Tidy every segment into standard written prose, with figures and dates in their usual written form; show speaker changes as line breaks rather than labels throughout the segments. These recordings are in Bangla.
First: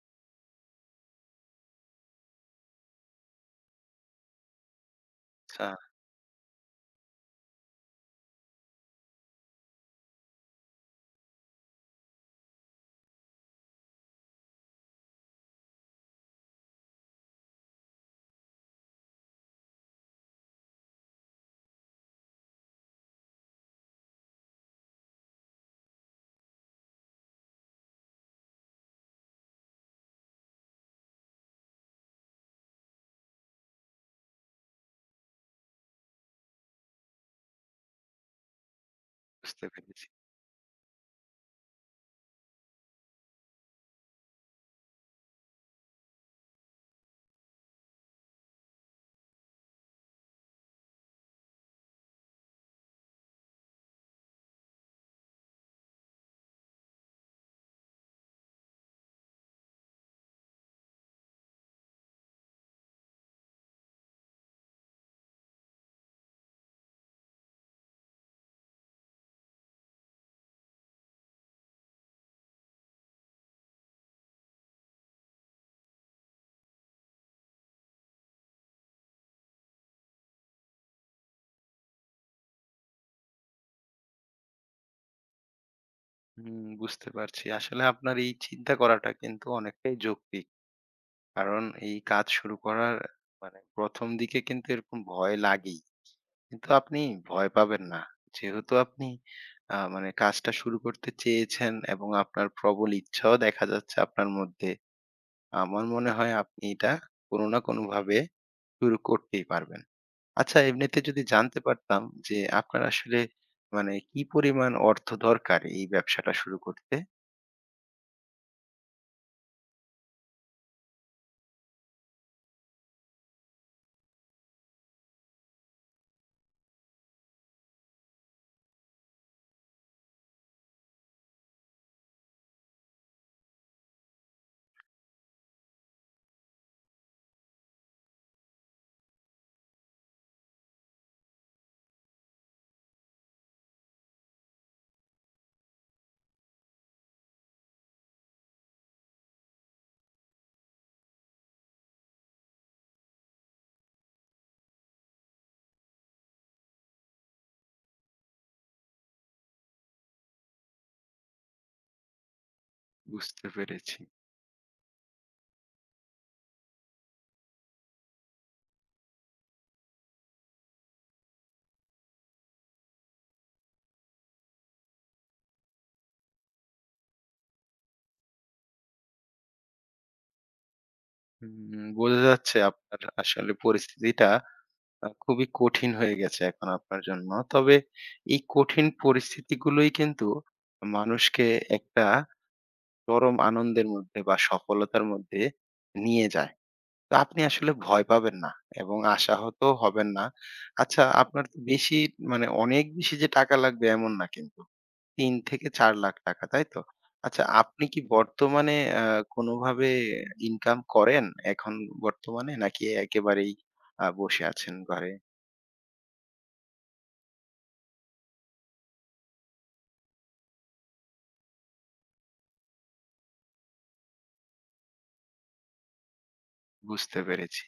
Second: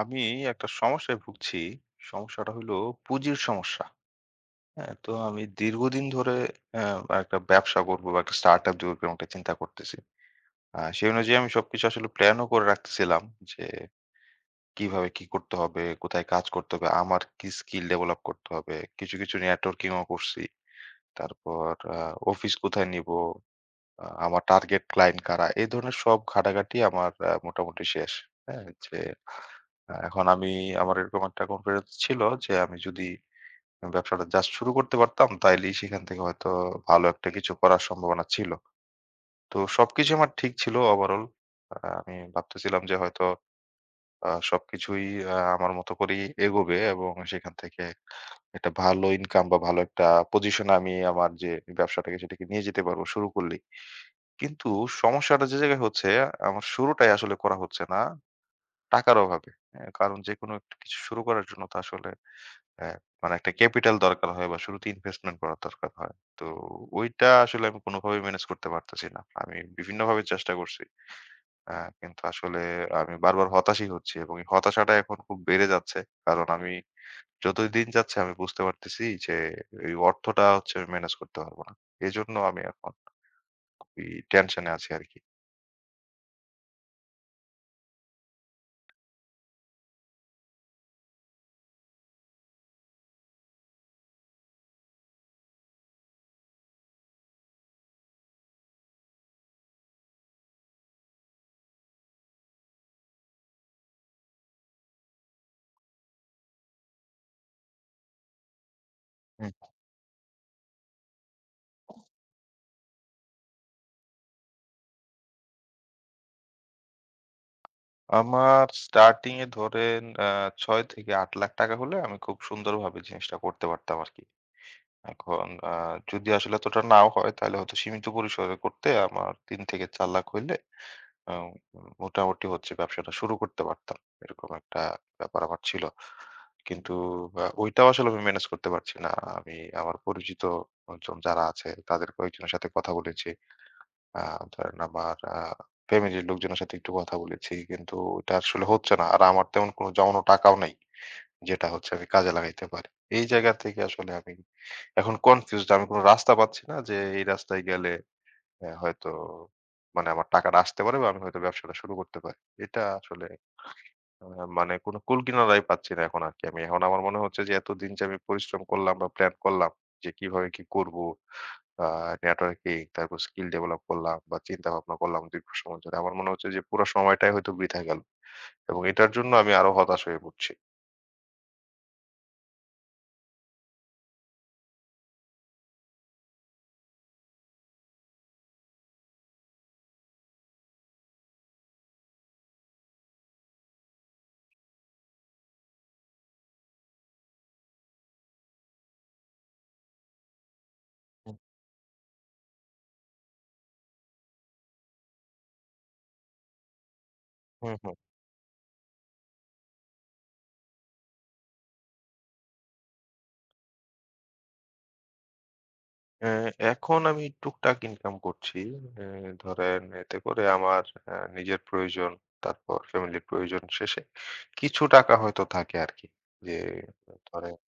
আমি একটা সমস্যায় ভুগছি। সমস্যাটা হইলো পুঁজির সমস্যা। হ্যাঁ? তো আমি
আচ্ছা,
দীর্ঘদিন ধরে একটা ব্যবসা করব বা একটা স্টার্টআপ দিব এরকম একটা চিন্তা করতেছি। সেই অনুযায়ী আমি সবকিছু আসলে প্ল্যানও করে রাখতেছিলাম যে কিভাবে কি করতে হবে, কোথায় কাজ করতে হবে, আমার কি স্কিল ডেভেলপ করতে হবে। কিছু, কিছু নেটওয়ার্কিং ও করছি। তারপর আ অফিস কোথায় নিবো, আমার টার্গেট ক্লায়েন্ট কারা। এই ধরনের সব ঘাটাঘাটি আমার মোটামুটি শেষ। হ্যাঁ? যে হ্যাঁ, এখন আমি আমার এরকম একটা কনফিডেন্স ছিল যে আমি যদি ব্যবসাটা জাস্ট শুরু করতে পারতাম তাইলেই সেখান থেকে হয়তো ভালো একটা কিছু করার সম্ভাবনা ছিল। তো
বুঝতে পেরেছি।
সবকিছু আমার ঠিক ছিল ওভারঅল। আমি ভাবতেছিলাম যে হয়তো সবকিছুই আমার মতো করেই এগোবে এবং সেখান থেকে একটা ভালো ইনকাম বা ভালো একটা পজিশনে আমি আমার যে ব্যবসাটাকে সেটাকে নিয়ে যেতে পারবো শুরু করলেই। কিন্তু সমস্যাটা যে জায়গায় হচ্ছে আমার শুরুটাই আসলে করা হচ্ছে না টাকার অভাবে। কারণ যেকোনো একটা কিছু শুরু করার জন্য তো আসলে হ্যাঁ, মানে একটা ক্যাপিটাল দরকার হয় বা শুরুতে ইনভেস্টমেন্ট করার দরকার হয়। তো ওইটা আসলে আমি কোনোভাবেই মেনেজ করতে পারতেছি না। আমি বিভিন্নভাবে চেষ্টা করছি। আ কিন্তু আসলে আমি বারবার হতাশই হচ্ছি এবং এই হতাশাটা এখন খুব বেড়ে যাচ্ছে। কারণ আমি যতই দিন যাচ্ছে আমি বুঝতে পারতেছি যে এই অর্থটা হচ্ছে আমি মেনেজ করতে পারব না। এজন্য আমি এখন খুবই টেনশনে আছি আরকি।
হুম, বুঝতে পারছি। আসলে আপনার এই চিন্তা করাটা কিন্তু অনেকটাই যৌক্তিক। কারণ এই কাজ শুরু করার মানে ১ম দিকে কিন্তু এরকম ভয় লাগেই। কিন্তু আপনি ভয় পাবেন না। যেহেতু আপনি মানে কাজটা শুরু করতে চেয়েছেন এবং আপনার প্রবল ইচ্ছাও দেখা যাচ্ছে আপনার মধ্যে। আমার মনে হয় আপনি এটা কোনো না কোনোভাবে শুরু করতেই
হুম।
পারবেন। আচ্ছা এমনিতে যদি জানতে পারতাম যে আপনার আসলে মানে কি পরিমাণ অর্থ দরকার এই ব্যবসাটা শুরু করতে?
আমার স্টার্টিং এ ধরেন ৬ থেকে ৳৮,০০,০০০ হলে আমি খুব সুন্দরভাবে জিনিসটা করতে পারতাম আরকি। এখন যদি আসলে এতটা নাও হয় তাহলে হয়তো সীমিত পরিসরে করতে আমার ৩ থেকে ৪ লাখ হইলে আ মোটামুটি হচ্ছে ব্যবসাটা শুরু করতে পারতাম। এরকম একটা ব্যাপার আমার ছিল। কিন্তু ওইটাও আসলে আমি মেনেজ করতে পারছি না। আমি আমার পরিচিত লোকজন যারা আছে তাদের কয়েকজনের সাথে কথা বলেছি। আ ধরেন আমার ফ্যামিলির লোকজনের সাথে একটু কথা বলেছি। কিন্তু ওটা আসলে হচ্ছে না। আর আমার তেমন কোনো জমানো টাকাও নাই যেটা হচ্ছে আমি কাজে লাগাইতে পারি। এই জায়গা থেকে আসলে আমি এখন কনফিউজড, আমি কোন রাস্তা পাচ্ছি না যে এই রাস্তায় গেলে হয়তো মানে আমার টাকাটা আসতে পারে বা আমি হয়তো ব্যবসাটা শুরু করতে পারি। এটা আসলে
বুঝতে পেরেছি।
আ মানে কোন কুল কিনারাই পাচ্ছি না এখন আরকি। আমি এখন আমার মনে হচ্ছে যে এতদিন যে আমি পরিশ্রম করলাম বা প্ল্যান করলাম যে কিভাবে কি করবো, আ নেটওয়ার্কিং তারপর স্কিল ডেভেলপ করলাম বা চিন্তা ভাবনা করলাম দীর্ঘ সময় ধরে। আমার মনে হচ্ছে যে পুরা সময়টাই হয়তো বৃথা গেল। এবং এটার জন্য আমি আরো হতাশ হয়ে পড়ছি।
হুম, বোঝা যাচ্ছে আপনার আসলে পরিস্থিতিটা খুবই কঠিন হয়ে গেছে এখন আপনার জন্য। তবে এই কঠিন পরিস্থিতিগুলোই কিন্তু মানুষকে একটা চরম আনন্দের মধ্যে বা সফলতার মধ্যে নিয়ে যায়। তো আপনি আসলে ভয় পাবেন না এবং আশাহত হবেন না। আচ্ছা
হুম,
আপনার তো বেশি মানে অনেক বেশি যে টাকা লাগবে এমন না কিন্তু। ৩ থেকে ৪ লাখ টাকা, তাই তো? আচ্ছা
হুম,
আপনি
হুম।
কি বর্তমানে আ কোনোভাবে ইনকাম করেন এখন বর্তমানে? নাকি একেবারেই বসে আছেন ঘরে?
হ্যাঁ, এখন আমি টুকটাক ইনকাম করছি। এ ধরেন এতে করে আমার নিজের প্রয়োজন, তারপর ফ্যামিলির প্রয়োজন শেষে কিছু টাকা হয়তো থাকে আরকি। যে
বুঝতে
ধরেন
পেরেছি।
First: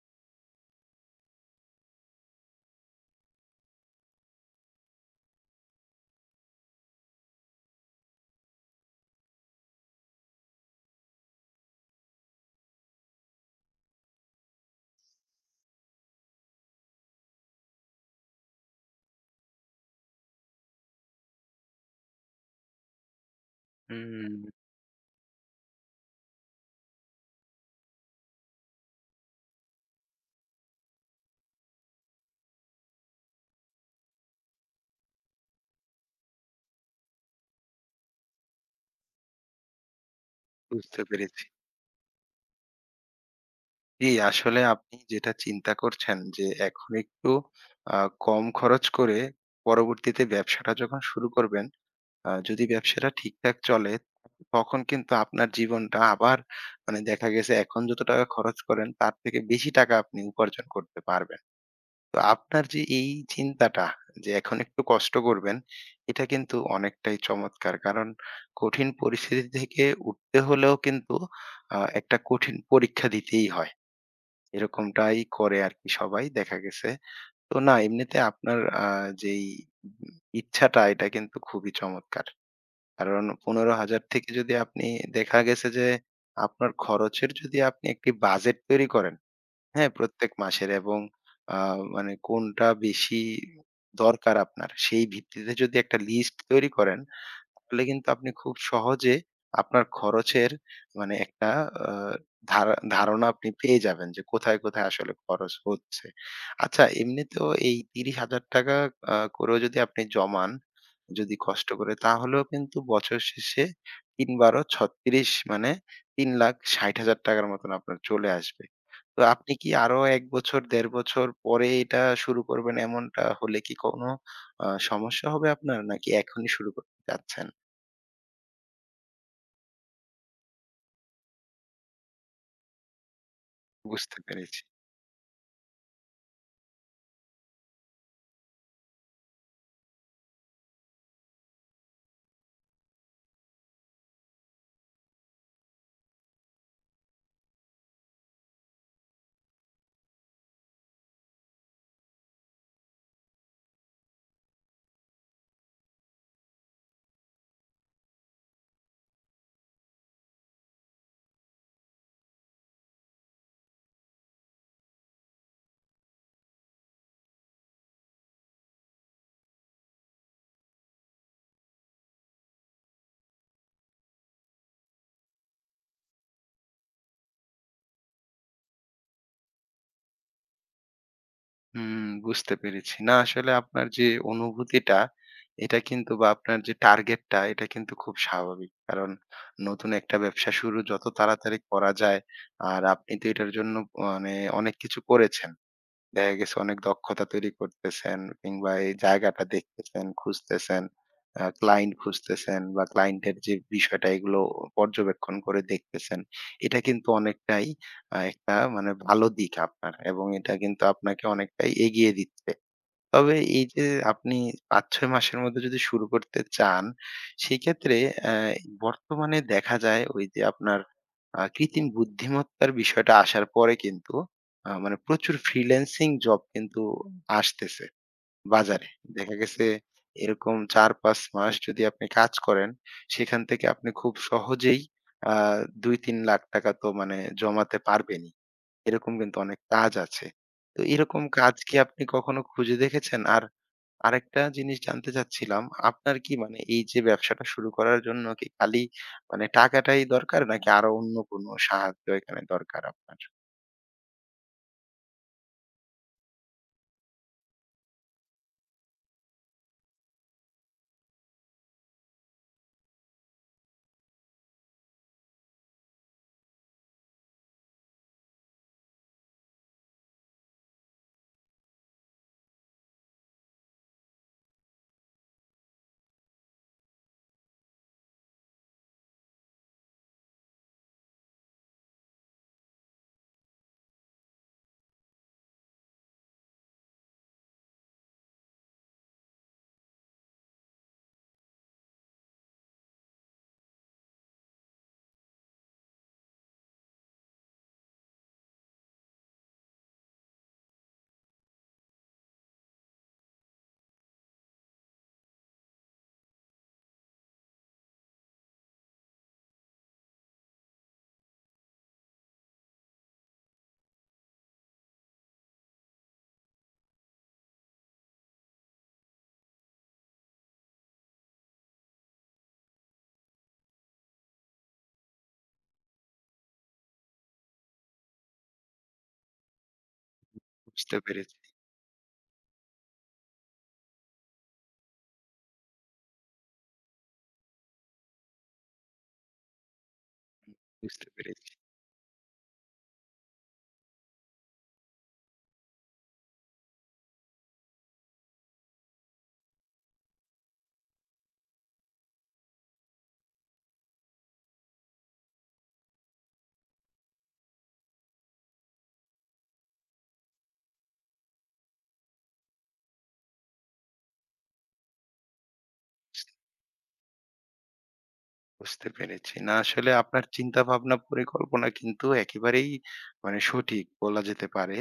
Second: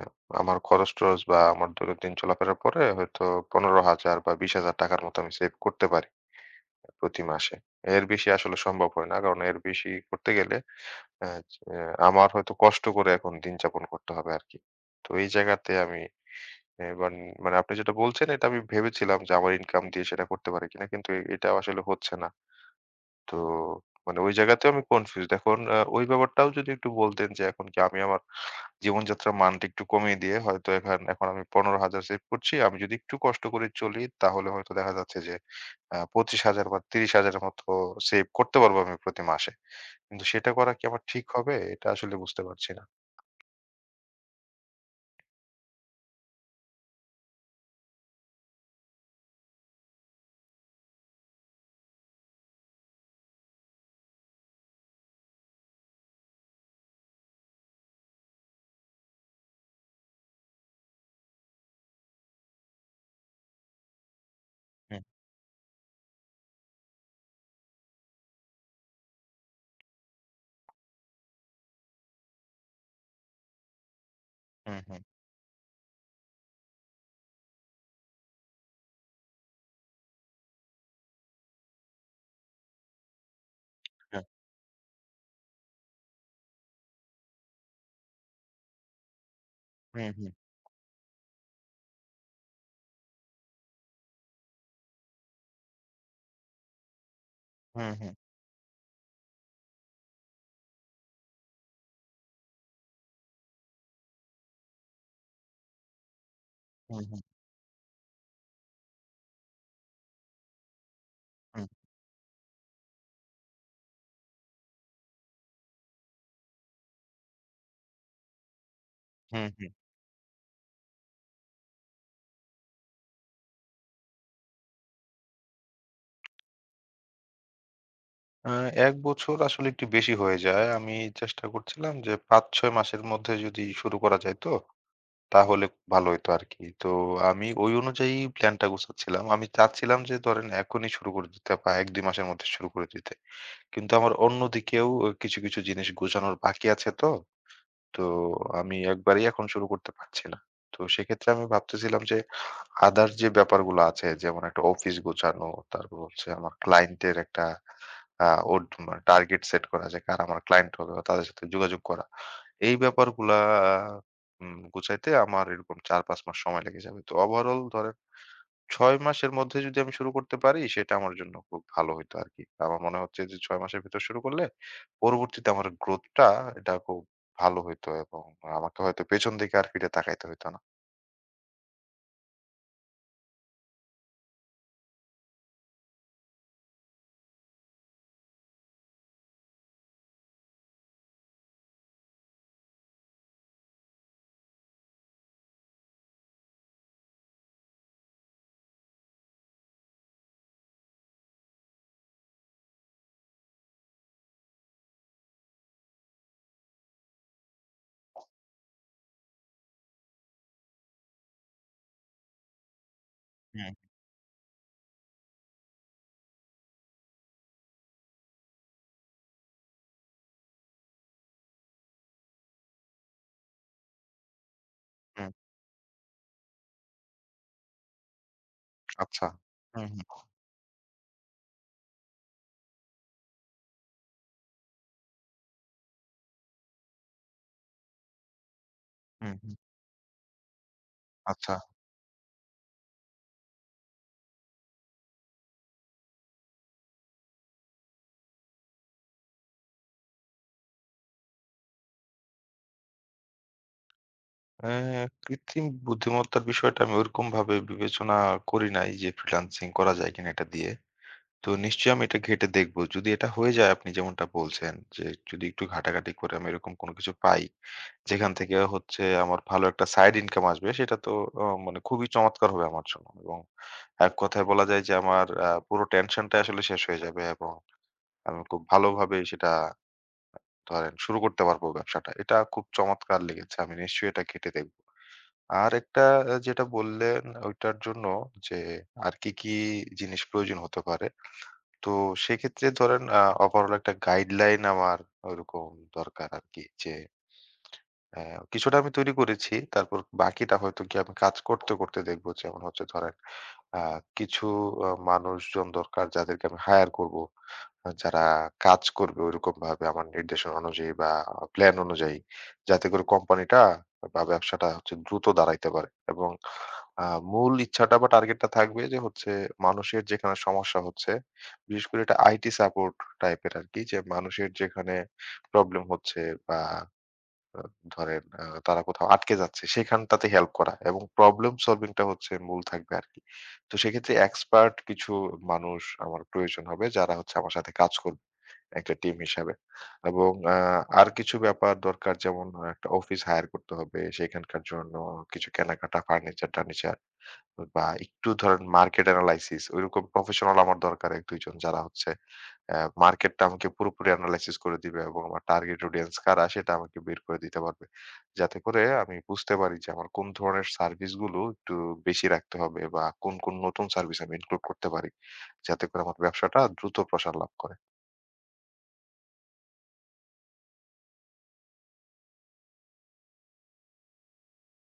আ আমার খরচ-টরচ বা আমার দৈনন্দিন চলাফেরার পরে হয়তো ১৫,০০০ বা ২০,০০০ টাকার মতো আমি সেভ করতে পারি প্রতি মাসে। এর বেশি আসলে সম্ভব হয় না। কারণ এর বেশি করতে গেলে আ চ আমার হয়তো কষ্ট করে এখন দিন যাপন করতে হবে আরকি। তো এই জায়গাতে আমি এবার মানে আপনি যেটা বলছেন এটা আমি ভেবেছিলাম যে আমার ইনকাম দিয়ে সেটা করতে পারি কিনা কিন্তু এটা আসলে হচ্ছে না। তো মানে ওই
হুম,
জায়গাতেও আমি কনফিউজ এখন ওই ব্যাপারটাও যদি একটু বলতেন যে এখন কি আমি আমার জীবনযাত্রার মানটা একটু কমিয়ে দিয়ে হয়তো এখন এখন আমি ১৫,০০০ সেভ করছি, আমি যদি একটু কষ্ট করে চলি তাহলে হয়তো দেখা যাচ্ছে যে ২৫,০০০ বা ৩০,০০০ মতো সেভ করতে পারবো আমি প্রতি মাসে। কিন্তু সেটা করা কি
বুঝতে
আমার ঠিক
পেরেছি।
হবে এটা আসলে বুঝতে পারছি না।
জি, আসলে আপনি যেটা চিন্তা করছেন যে এখন একটু আ কম খরচ করে পরবর্তীতে ব্যবসাটা যখন শুরু করবেন, যদি ব্যবসাটা ঠিকঠাক চলে, তখন কিন্তু আপনার জীবনটা আবার মানে দেখা গেছে এখন যত টাকা খরচ করেন, তার থেকে বেশি টাকা আপনি উপার্জন করতে পারবেন। তো আপনার যে এই চিন্তাটা যে এখন একটু
হুম,
কষ্ট করবেন, এটা কিন্তু অনেকটাই চমৎকার। কারণ কঠিন পরিস্থিতি থেকে উঠতে হলেও কিন্তু একটা কঠিন পরীক্ষা দিতেই হয়।
হুম, হুম,
এরকমটাই করে আরকি সবাই দেখা গেছে। তো না এমনিতে আপনার আ যেই ইচ্ছাটা এটা কিন্তু খুবই চমৎকার। কারণ ১৫,০০০
হ্যাঁ,
থেকে যদি আপনি দেখা গেছে যে আপনার খরচের যদি আপনি একটি বাজেট তৈরি করেন, হ্যাঁ,
হুম,
প্রত্যেক
হুম,
মাসের এবং আ মানে কোনটা বেশি দরকার আপনার সেই ভিত্তিতে যদি একটা লিস্ট তৈরি করেন, তাহলে
হুম,
কিন্তু
হুম,
আপনি খুব সহজে আপনার খরচের মানে একটা আ ধারণা আপনি পেয়ে যাবেন যে কোথায়, কোথায় আসলে খরচ হচ্ছে। আচ্ছা
হুম, হুম,
এমনিতেও এই ৳৩০,০০০ করেও যদি আপনি জমান, যদি
হুম,
কষ্ট করে তাহলেও কিন্তু বছর শেষে ৩ বারো ৩৬ মানে ৳৩,৬০,০০০ মতন আপনার চলে আসবে। তো
হুম।
আপনি কি আরো ১ বছর ১.৫ বছর পরে এটা শুরু করবেন এমনটা হলে কি কোনো সমস্যা হবে আপনার? নাকি এখনই শুরু করতে চাচ্ছেন?
আ ১ বছর আসলে একটু বেশি হয়ে যায়। আমি চেষ্টা করছিলাম যে ৫-৬ মাসের মধ্যে যদি শুরু করা
বুঝতে
যাইত,
পেরেছি।
তাহলে ভালো হইতো আরকি। তো আমি ওই অনুযায়ী প্ল্যানটা গুছাচ্ছিলাম। আমি চাচ্ছিলাম যে ধরেন এখনই শুরু করে দিতে বা ১-২ মাসের মধ্যে শুরু করে দিতে। কিন্তু আমার অন্যদিকেও কিছু, কিছু জিনিস গোছানোর বাকি আছে তো। তো আমি একবারেই এখন শুরু করতে পারছি না। তো সেক্ষেত্রে আমি ভাবতেছিলাম যে আদার যে ব্যাপারগুলো আছে যেমন একটা অফিস গোছানো, তারপর হচ্ছে আমার ক্লায়েন্টের একটা আ ওর টার্গেট সেট করা যে কারা আমার ক্লায়েন্ট হবে বা তাদের সাথে যোগাযোগ করা। এই ব্যাপারগুলা আহ, উম গুছাইতে আমার এরকম ৪-৫ মাস সময় লেগে যাবে। তো ওভারঅল ধরেন ৬ মাসের মধ্যে যদি আমি শুরু করতে পারি সেটা আমার জন্য খুব ভালো হইতো আরকি। আমার মনে হচ্ছে যে ৬ মাসের ভেতর শুরু করলে পরবর্তীতে আমার গ্রোথটা এটা খুব ভালো হইতো এবং আমাকে হয়তো পেছন দিকে আর ফিরে তাকাইতে হইতো না।
হুম, বুঝতে পেরেছি। না আসলে আপনার যে অনুভূতিটা, এটা কিন্তু বা আপনার যে টার্গেটটা এটা কিন্তু খুব স্বাভাবিক। কারণ নতুন একটা ব্যবসা শুরু যত তাড়াতাড়ি করা যায় আর আপনি তো এটার জন্য মানে অনেক কিছু করেছেন। দেখা গেছে অনেক দক্ষতা তৈরি করতেছেন কিংবা এই জায়গাটা দেখতেছেন, খুঁজতেছেন, ক্লায়েন্ট খুঁজতেছেন বা ক্লায়েন্টের যে বিষয়টা এগুলো পর্যবেক্ষণ করে দেখতেছেন। এটা কিন্তু অনেকটাই একটা মানে ভালো দিক আপনার এবং এটা কিন্তু আপনাকে অনেকটাই এগিয়ে দিচ্ছে। তবে এই
হুম,
যে আপনি ৫-৬ মাসের মধ্যে যদি শুরু করতে চান, সেক্ষেত্রে অ্যা বর্তমানে দেখা যায় ওই যে আপনার কৃত্রিম বুদ্ধিমত্তার বিষয়টা আসার পরে কিন্তু মানে
হুম,
প্রচুর ফ্রিল্যান্সিং জব কিন্তু আসতেছে বাজারে।
আচ্ছা।
দেখা গেছে
হুম, হুম,
এরকম ৪-৫ মাস যদি আপনি কাজ করেন, সেখান থেকে আপনি খুব সহজেই আ ২-৩ লাখ টাকা তো মানে জমাতে পারবেনই। এরকম
হুম,
কিন্তু
হুম,
অনেক কাজ আছে। তো এরকম
আচ্ছা।
কাজ কি আপনি কখনো খুঁজে দেখেছেন? আর আরেকটা জিনিস জানতে চাচ্ছিলাম, আপনার কি মানে এই যে ব্যবসাটা শুরু করার জন্য কি খালি মানে টাকাটাই দরকার নাকি আরো অন্য কোনো সাহায্য এখানে দরকার আপনার?
অ্যা কৃত্রিম বুদ্ধিমত্তার বিষয়টা আমি ওরকমভাবে বিবেচনা করি নাই যে ফ্রিল্যান্সিং করা যায় কিনা এটা দিয়ে। তো নিশ্চয়ই আমি এটা ঘেঁটে দেখবো। যদি এটা হয়ে যায়, আপনি যেমনটা বলছেন যে, যদি একটু ঘাটাঘাটি করে আমি এরকম কোনো কিছু পাই, যেখান থেকে হচ্ছে আমার ভালো একটা সাইড ইনকাম আসবে, সেটা তো মানে খুবই চমৎকার হবে আমার জন্য। এবং এক কথায় বলা যায় যে আমার পুরো টেনশনটাই আসলে শেষ হয়ে যাবে এবং আমি খুব ভালোভাবে সেটা ধরেন শুরু করতে পারবো ব্যবসাটা। এটা খুব চমৎকার লেগেছে। আমি নিশ্চয়ই এটা ঘেঁটে দেখবো। আর একটা যেটা বললেন ওইটার জন্য যে, আর কি, কি জিনিস প্রয়োজন হতে পারে? তো সেক্ষেত্রে ধরেন ওভারঅল একটা গাইডলাইন আমার ওইরকম দরকার আরকি। যে হ্যাঁ, কিছুটা আমি তৈরি করেছি। তারপর বাকিটা হয়তো গিয়ে আমি কাজ করতে, করতে দেখব। যেমন হচ্ছে ধরেন আ কিছু মানুষজন দরকার যাদেরকে আমি হায়ার করব। যারা কাজ করবে ঐরকমভাবে আমার নির্দেশনা অনুযায়ী বা প্ল্যান অনুযায়ী। যাতে করে কোম্পানিটা বা ব্যবসাটা হচ্ছে দ্রুত দাঁড়াইতে পারে। এবং আ মূল ইচ্ছাটা বা টার্গেটটা থাকবে যে হচ্ছে মানুষের যেখানে সমস্যা হচ্ছে, বিশেষ করে এটা আইটি সাপোর্ট টাইপের আরকি। যে মানুষের যেখানে প্রবলেম হচ্ছে বা আ ধরেন তারা কোথাও আটকে যাচ্ছে সেখানটাতে হেল্প করা
বুঝতে
এবং
পেরেছি,
প্রবলেম সলভিং টা হচ্ছে মূল থাকবে আরকি। তো সেক্ষেত্রে এক্সপার্ট কিছু মানুষ আমার প্রয়োজন হবে যারা হচ্ছে আমার সাথে কাজ করবে একটা টিম হিসাবে। এবং আর
বুঝতে
কিছু
পেরেছি,
ব্যাপার দরকার যেমন একটা অফিস হায়ার করতে হবে। সেখানকার জন্য কিছু কেনাকাটা, ফার্নিচার-টার্নিচার বা একটু ধরেন মার্কেট এনালাইসিস ঐরকম প্রফেশনাল আমার দরকার ১-২ জন যারা হচ্ছে মার্কেটটা আমাকে পুরোপুরি এনালাইসিস করে দিবে এবং আমার টার্গেট অডিয়েন্স কারা সেটা আমাকে বের করে দিতে পারবে। যাতে করে আমি বুঝতে পারি যে আমার কোন ধরনের সার্ভিস গুলো একটু বেশি রাখতে হবে বা কোন, কোন নতুন সার্ভিস আমি ইনক্লুড করতে পারি। যাতে করে আমার ব্যবসাটা দ্রুত প্রসার লাভ করে।
বুঝতে পেরেছি। না আসলে আপনার চিন্তা ভাবনা পরিকল্পনা কিন্তু একেবারেই মানে সঠিক বলা যেতে পারে।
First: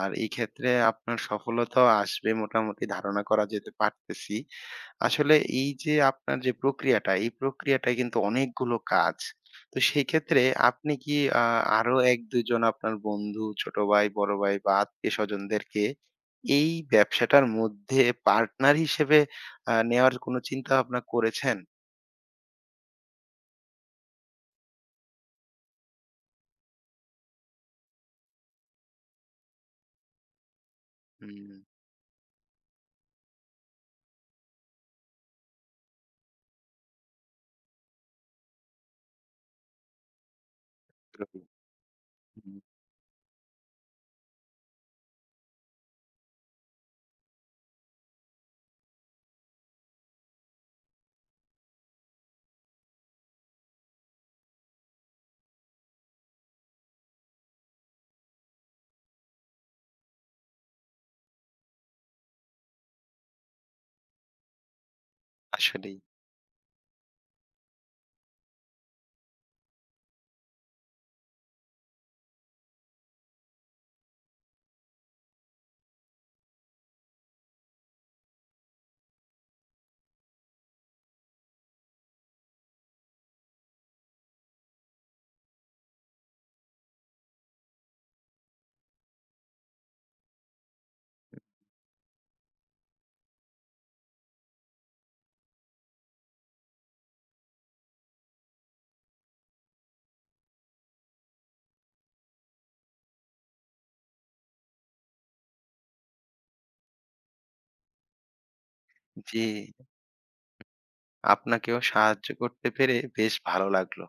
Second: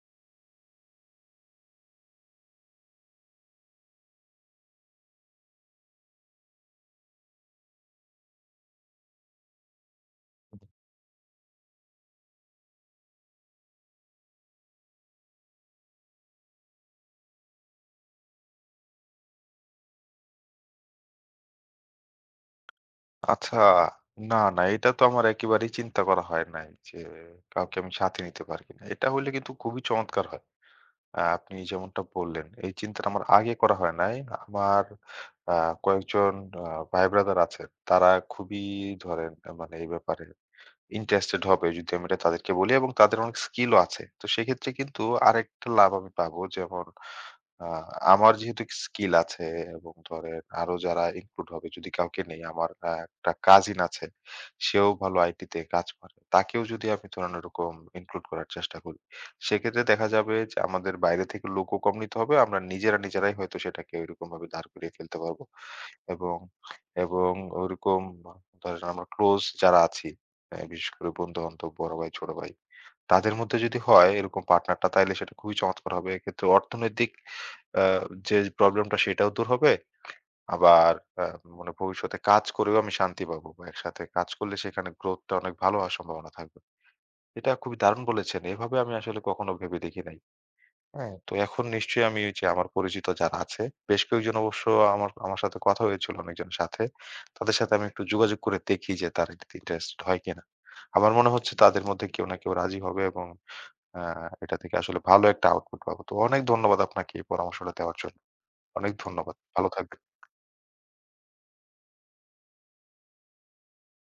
আর এই ক্ষেত্রে আপনার সফলতাও আসবে মোটামুটি ধারণা করা যেতে পারতেছি। আসলে এই যে আপনার যে প্রক্রিয়াটা, এই প্রক্রিয়াটায় কিন্তু অনেকগুলো কাজ। তো সেক্ষেত্রে আপনি কি আ আরো ১-২ জন আপনার বন্ধু, ছোট ভাই, বড় ভাই বা আত্মীয়স্বজনদেরকে এই ব্যবসাটার মধ্যে পার্টনার হিসেবে নেওয়ার কোনো চিন্তাভাবনা করেছেন?
আচ্ছা। না, না এটা তো আমার একেবারেই চিন্তা করা হয় নাই যে কাউকে আমি সাথে নিতে পারি কিনা। এটা হইলে কিন্তু খুবই চমৎকার হয়।
হুম,
আপনি যেমনটা বললেন, এই চিন্তাটা আমার আগে করা হয় নাই। আমার আ কয়েকজন আ ভাই ব্রাদার আছেন। তারা খুবই ধরেন মানে এই ব্যাপারে ইন্টারেস্টেড
এরকম।
হবে যদি আমি এটা তাদেরকে
হুম,
বলি এবং তাদের অনেক স্কিলও আছে। তো সেক্ষেত্রে কিন্তু আরেকটা লাভ আমি পাবো যেমন আ আমার যেহেতু স্কিল আছে এবং ধরেন আরো যারা ইনক্লুড হবে যদি কাউকে নেই, আমার একটা কাজিন আছে। সেও ভালো আইটি তে কাজ করে। তাকেও যদি আমি ধরেন ওরকম ইনক্লুড করার চেষ্টা করি, সেক্ষেত্রে দেখা যাবে যে আমাদের বাইরে থেকে লোকও কম নিতে হবে। আমরা নিজেরা নিজেরাই হয়তো সেটাকে ওইরকমভাবে দাঁড় করিয়ে ফেলতে পারবো।
আসলেই।
এবং, এবং ওরকম ধরেন আমরা ক্লোজ যারা আছি, বিশেষ করে বন্ধু-বান্ধব, বড় ভাই, ছোট ভাই তাদের মধ্যে যদি হয় এরকম পার্টনারটা তাইলে সেটা খুবই চমৎকার হবে। এক্ষেত্রে অর্থনৈতিক আ যে প্রবলেমটা সেটাও দূর হবে। আবার আ মানে ভবিষ্যতে কাজ করেও আমি শান্তি পাবো বা একসাথে কাজ করলে সেখানে গ্রোথটা অনেক ভালো হওয়ার সম্ভাবনা থাকবে। এটা খুবই দারুণ বলেছেন। এভাবে আমি আসলে কখনো ভেবে দেখি নাই। হ্যাঁ, তো এখন নিশ্চয়ই আমি ওই যে আমার পরিচিত যারা আছে, বেশ কয়েকজন অবশ্য আমার আমার সাথে কথা হয়েছিল অনেকজনের সাথে। তাদের সাথে আমি একটু যোগাযোগ করে দেখি যে তারা এটাতে ইন্টারেস্টেড হয় কিনা। আমার মনে হচ্ছে তাদের মধ্যে কেউ না কেউ রাজি হবে এবং আ এটা থেকে আসলে ভালো একটা আউটপুট পাবো। তো অনেক ধন্যবাদ আপনাকে এই পরামর্শটা দেওয়ার জন্য। অনেক ধন্যবাদ।
জি,
ভালো থাকবেন।
আপনাকেও সাহায্য করতে পেরে বেশ ভালো লাগলো।